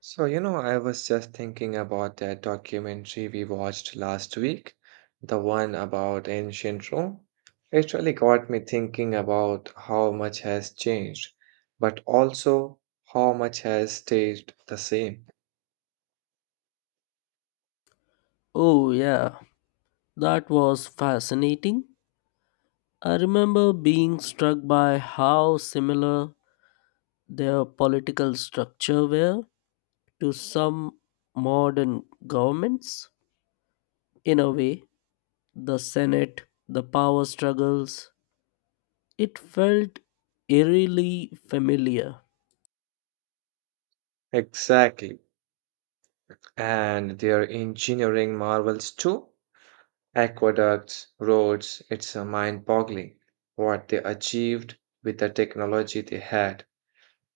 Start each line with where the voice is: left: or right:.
right: So, I was just thinking about that documentary we watched last week, the one about ancient Rome. It really got me thinking about how much has changed, but also how much has stayed the same.
left: Oh, yeah, that was fascinating. I remember being struck by how similar their political structure were to some modern governments. In a way, the Senate, the power struggles, it felt eerily familiar.
right: Exactly. And their engineering marvels too. Aqueducts, roads, it's mind boggling what they achieved with the technology they had.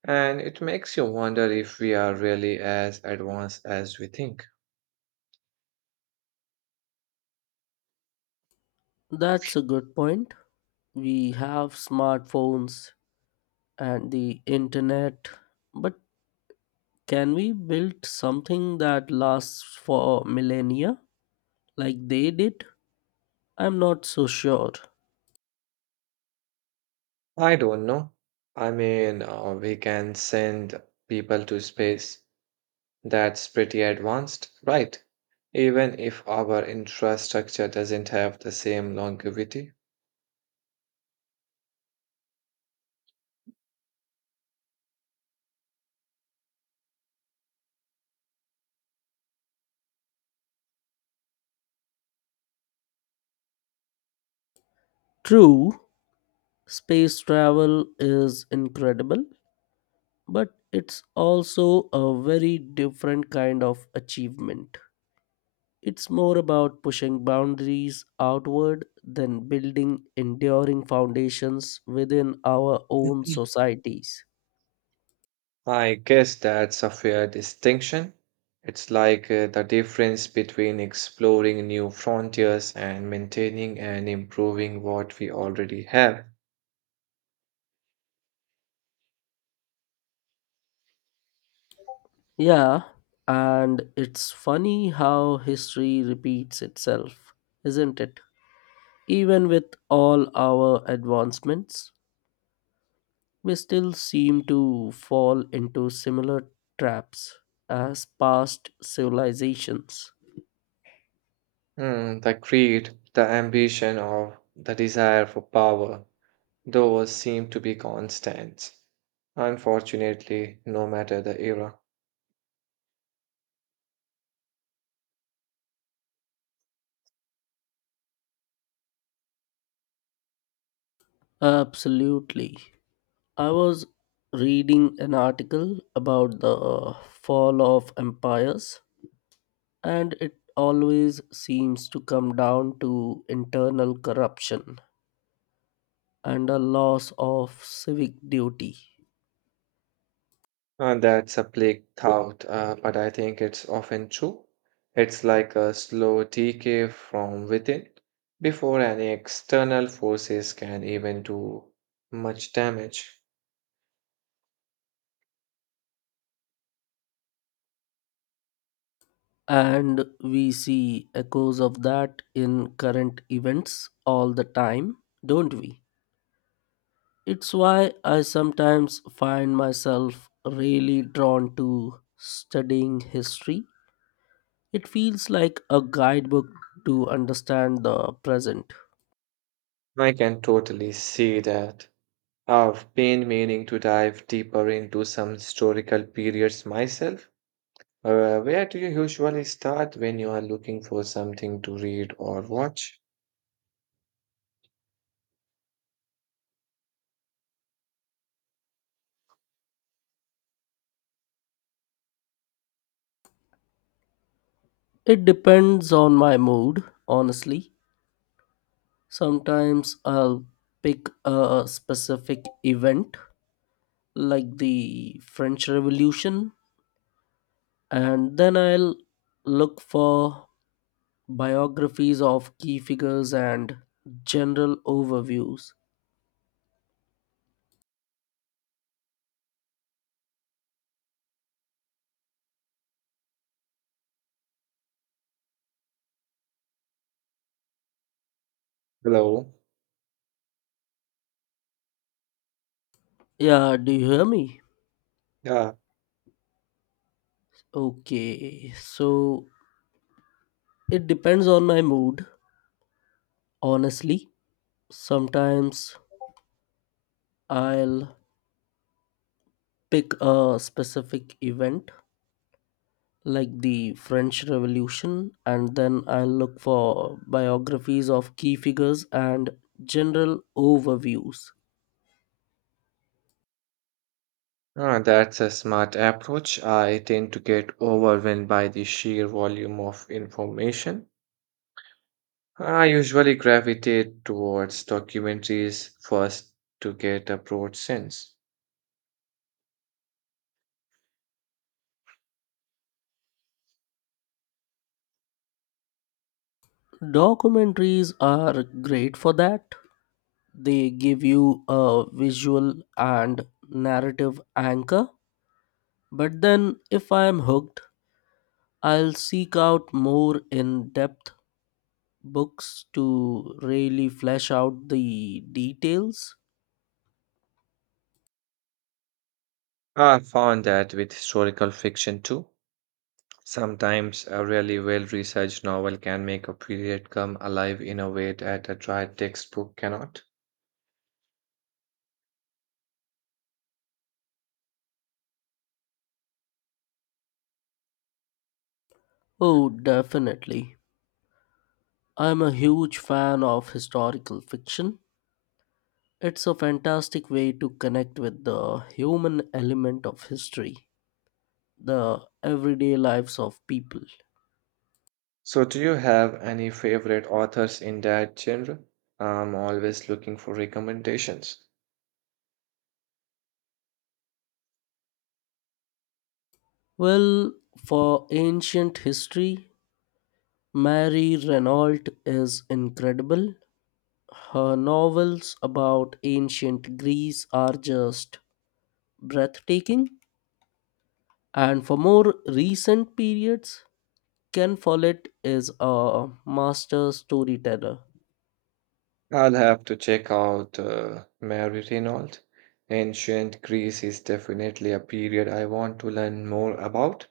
right: And it makes you wonder if we are really as advanced as we think.
left: That's a good point. We have smartphones and the internet, but can we build something that lasts for millennia like they did? I'm not so sure.
right: I don't know. I mean, we can send people to space. That's pretty advanced, right? Even if our infrastructure doesn't have the same longevity.
left: True, space travel is incredible, but it's also a very different kind of achievement. It's more about pushing boundaries outward than building enduring foundations within our own societies.
right: I guess that's a fair distinction. It's like the difference between exploring new frontiers and maintaining and improving what we already have.
left: Yeah, and it's funny how history repeats itself, isn't it? Even with all our advancements, we still seem to fall into similar traps as past civilizations.
right: Hmm, the greed, the ambition, or the desire for power, those seem to be constants. Unfortunately, no matter the era.
left: Absolutely. I was reading an article about the fall of empires, and it always seems to come down to internal corruption and a loss of civic duty.
right: That's a plague thought, but I think it's often true. It's like a slow decay from within before any external forces can even do much damage.
left: And we see echoes of that in current events all the time, don't we? It's why I sometimes find myself really drawn to studying history. It feels like a guidebook to understand the present.
right: I can totally see that. I've been meaning to dive deeper into some historical periods myself. Where do you usually start when you are looking for something to read or watch?
left: It depends on my mood, honestly. Sometimes I'll pick a specific event like the French Revolution, and then I'll look for biographies of key figures and general overviews.
right: Hello.
left: Yeah, do you hear me?
right: Yeah.
left: Okay, so it depends on my mood, honestly. Sometimes I'll pick a specific event like the French Revolution, and then I'll look for biographies of key figures and general overviews.
right: Ah, that's a smart approach. I tend to get overwhelmed by the sheer volume of information. I usually gravitate towards documentaries first to get a broad sense.
left: Documentaries are great for that. They give you a visual and narrative anchor. But then, if I am hooked, I'll seek out more in depth books to really flesh out the details.
right: I found that with historical fiction too. Sometimes a really well-researched novel can make a period come alive in a way that a dry textbook cannot.
left: Oh, definitely. I'm a huge fan of historical fiction. It's a fantastic way to connect with the human element of history, the everyday lives of people.
right: So, do you have any favorite authors in that genre? I'm always looking for recommendations.
left: Well, for ancient history, Mary Renault is incredible. Her novels about ancient Greece are just breathtaking. And for more recent periods, Ken Follett is a master storyteller.
right: I'll have to check out Mary Reynolds. Ancient Greece is definitely a period I want to learn more about.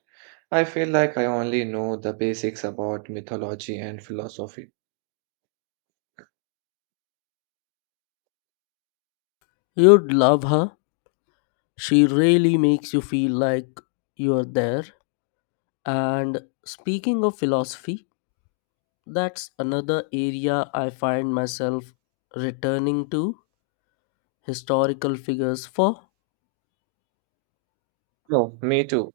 right: I feel like I only know the basics about mythology and philosophy.
left: You'd love her. She really makes you feel like you're there. And speaking of philosophy, that's another area I find myself returning to. Historical figures for
right: No, me too.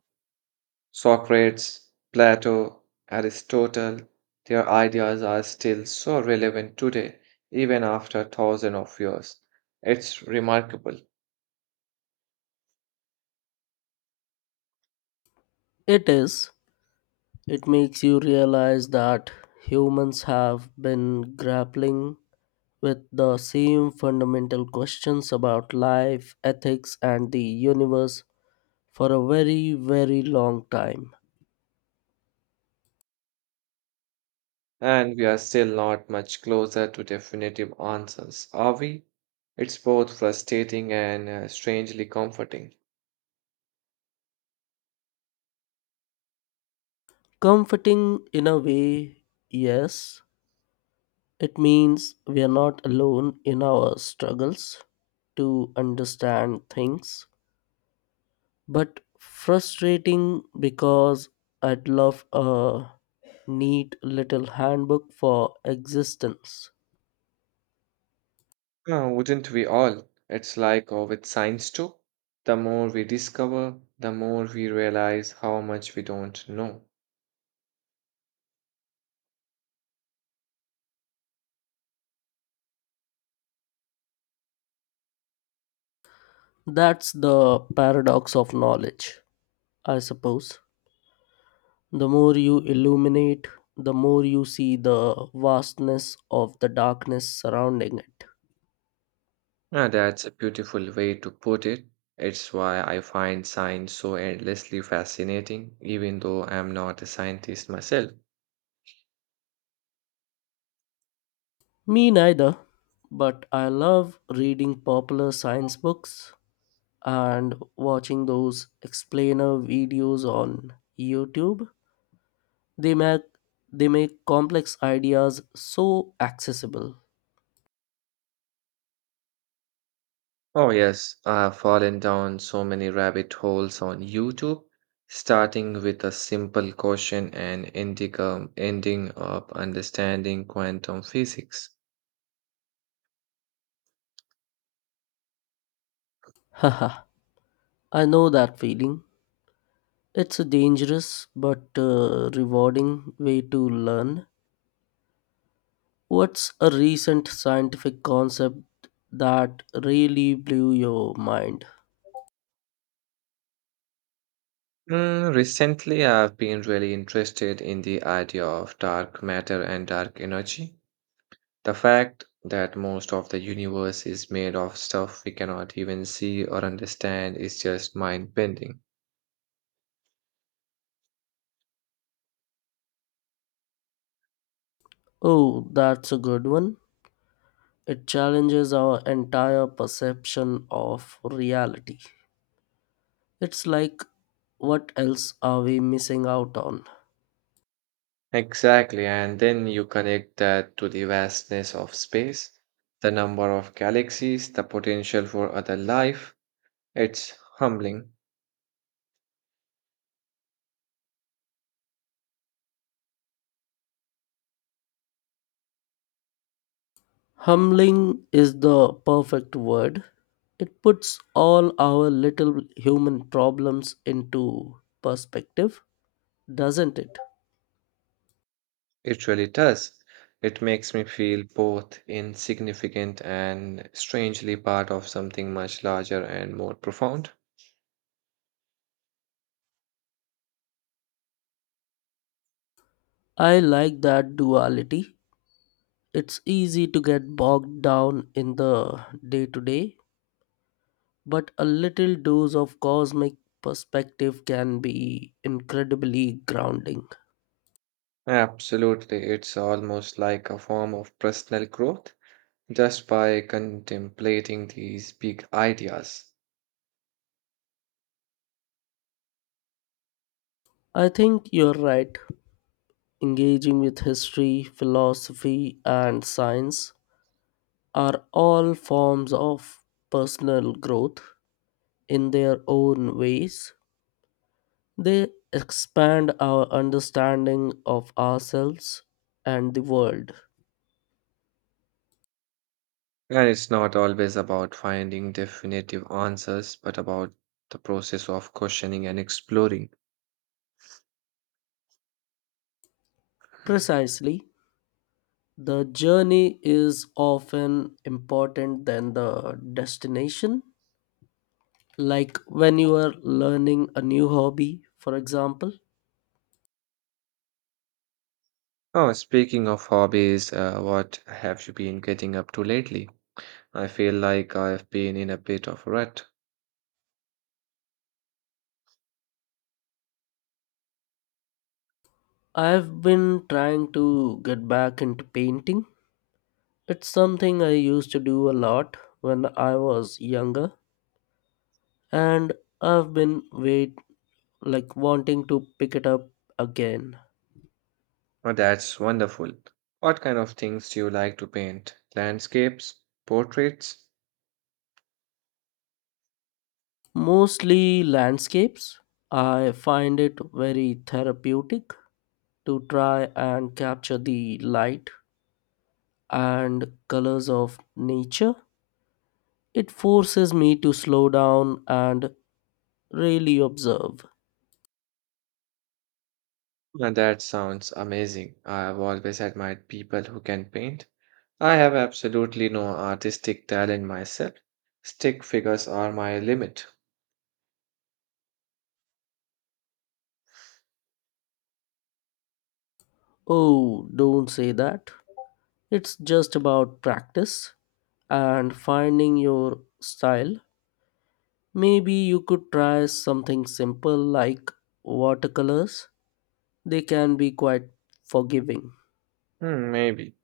right: Socrates, Plato, Aristotle, their ideas are still so relevant today, even after thousands of years. It's remarkable.
left: it is, it makes you realize that humans have been grappling with the same fundamental questions about life, ethics, and the universe for a very, very long time.
right: And we are still not much closer to definitive answers, are we? It's both frustrating and strangely comforting.
left: Comforting in a way, yes, it means we are not alone in our struggles to understand things, but frustrating because I'd love a neat little handbook for existence.
right: Wouldn't we all? It's like with science too. The more we discover, the more we realize how much we don't know.
left: That's the paradox of knowledge, I suppose. The more you illuminate, the more you see the vastness of the darkness surrounding it.
right: That's a beautiful way to put it. It's why I find science so endlessly fascinating, even though I'm not a scientist myself.
left: Me neither, but I love reading popular science books and watching those explainer videos on YouTube. They make they make complex ideas so accessible.
right: Oh, yes, I've fallen down so many rabbit holes on YouTube, starting with a simple question and ending up understanding quantum physics.
left: Haha, I know that feeling. It's a dangerous but rewarding way to learn. What's a recent scientific concept that really blew your mind?
right: Mm, recently, I've been really interested in the idea of dark matter and dark energy. The fact that most of the universe is made of stuff we cannot even see or understand is just mind-bending.
left: Oh, that's a good one. It challenges our entire perception of reality. It's like, what else are we missing out on?
right: Exactly, and then you connect that to the vastness of space, the number of galaxies, the potential for other life. It's humbling.
left: Humbling is the perfect word. It puts all our little human problems into perspective, doesn't it?
right: It really does. It makes me feel both insignificant and strangely part of something much larger and more profound.
left: I like that duality. It's easy to get bogged down in the day to day, but a little dose of cosmic perspective can be incredibly grounding.
right: Absolutely, it's almost like a form of personal growth just by contemplating these big ideas.
left: I think you're right. Engaging with history, philosophy, and science are all forms of personal growth in their own ways. They expand our understanding of ourselves and the world.
right: And it's not always about finding definitive answers, but about the process of questioning and exploring.
left: Precisely, the journey is often important than the destination. Like when you are learning a new hobby, for example,
right: Oh, speaking of hobbies, what have you been getting up to lately? I feel like I've been in a bit of a rut.
left: I've been trying to get back into painting. It's something I used to do a lot when I was younger and I've been wait like wanting to pick it up again.
right: Oh, that's wonderful. What kind of things do you like to paint? Landscapes? Portraits?
left: Mostly landscapes. I find it very therapeutic to try and capture the light and colors of nature. It forces me to slow down and really observe.
right: And that sounds amazing. I've always admired people who can paint. I have absolutely no artistic talent myself. Stick figures are my limit.
left: Oh, don't say that. It's just about practice and finding your style. Maybe you could try something simple like watercolors. They can be quite forgiving.
right: Hmm, maybe.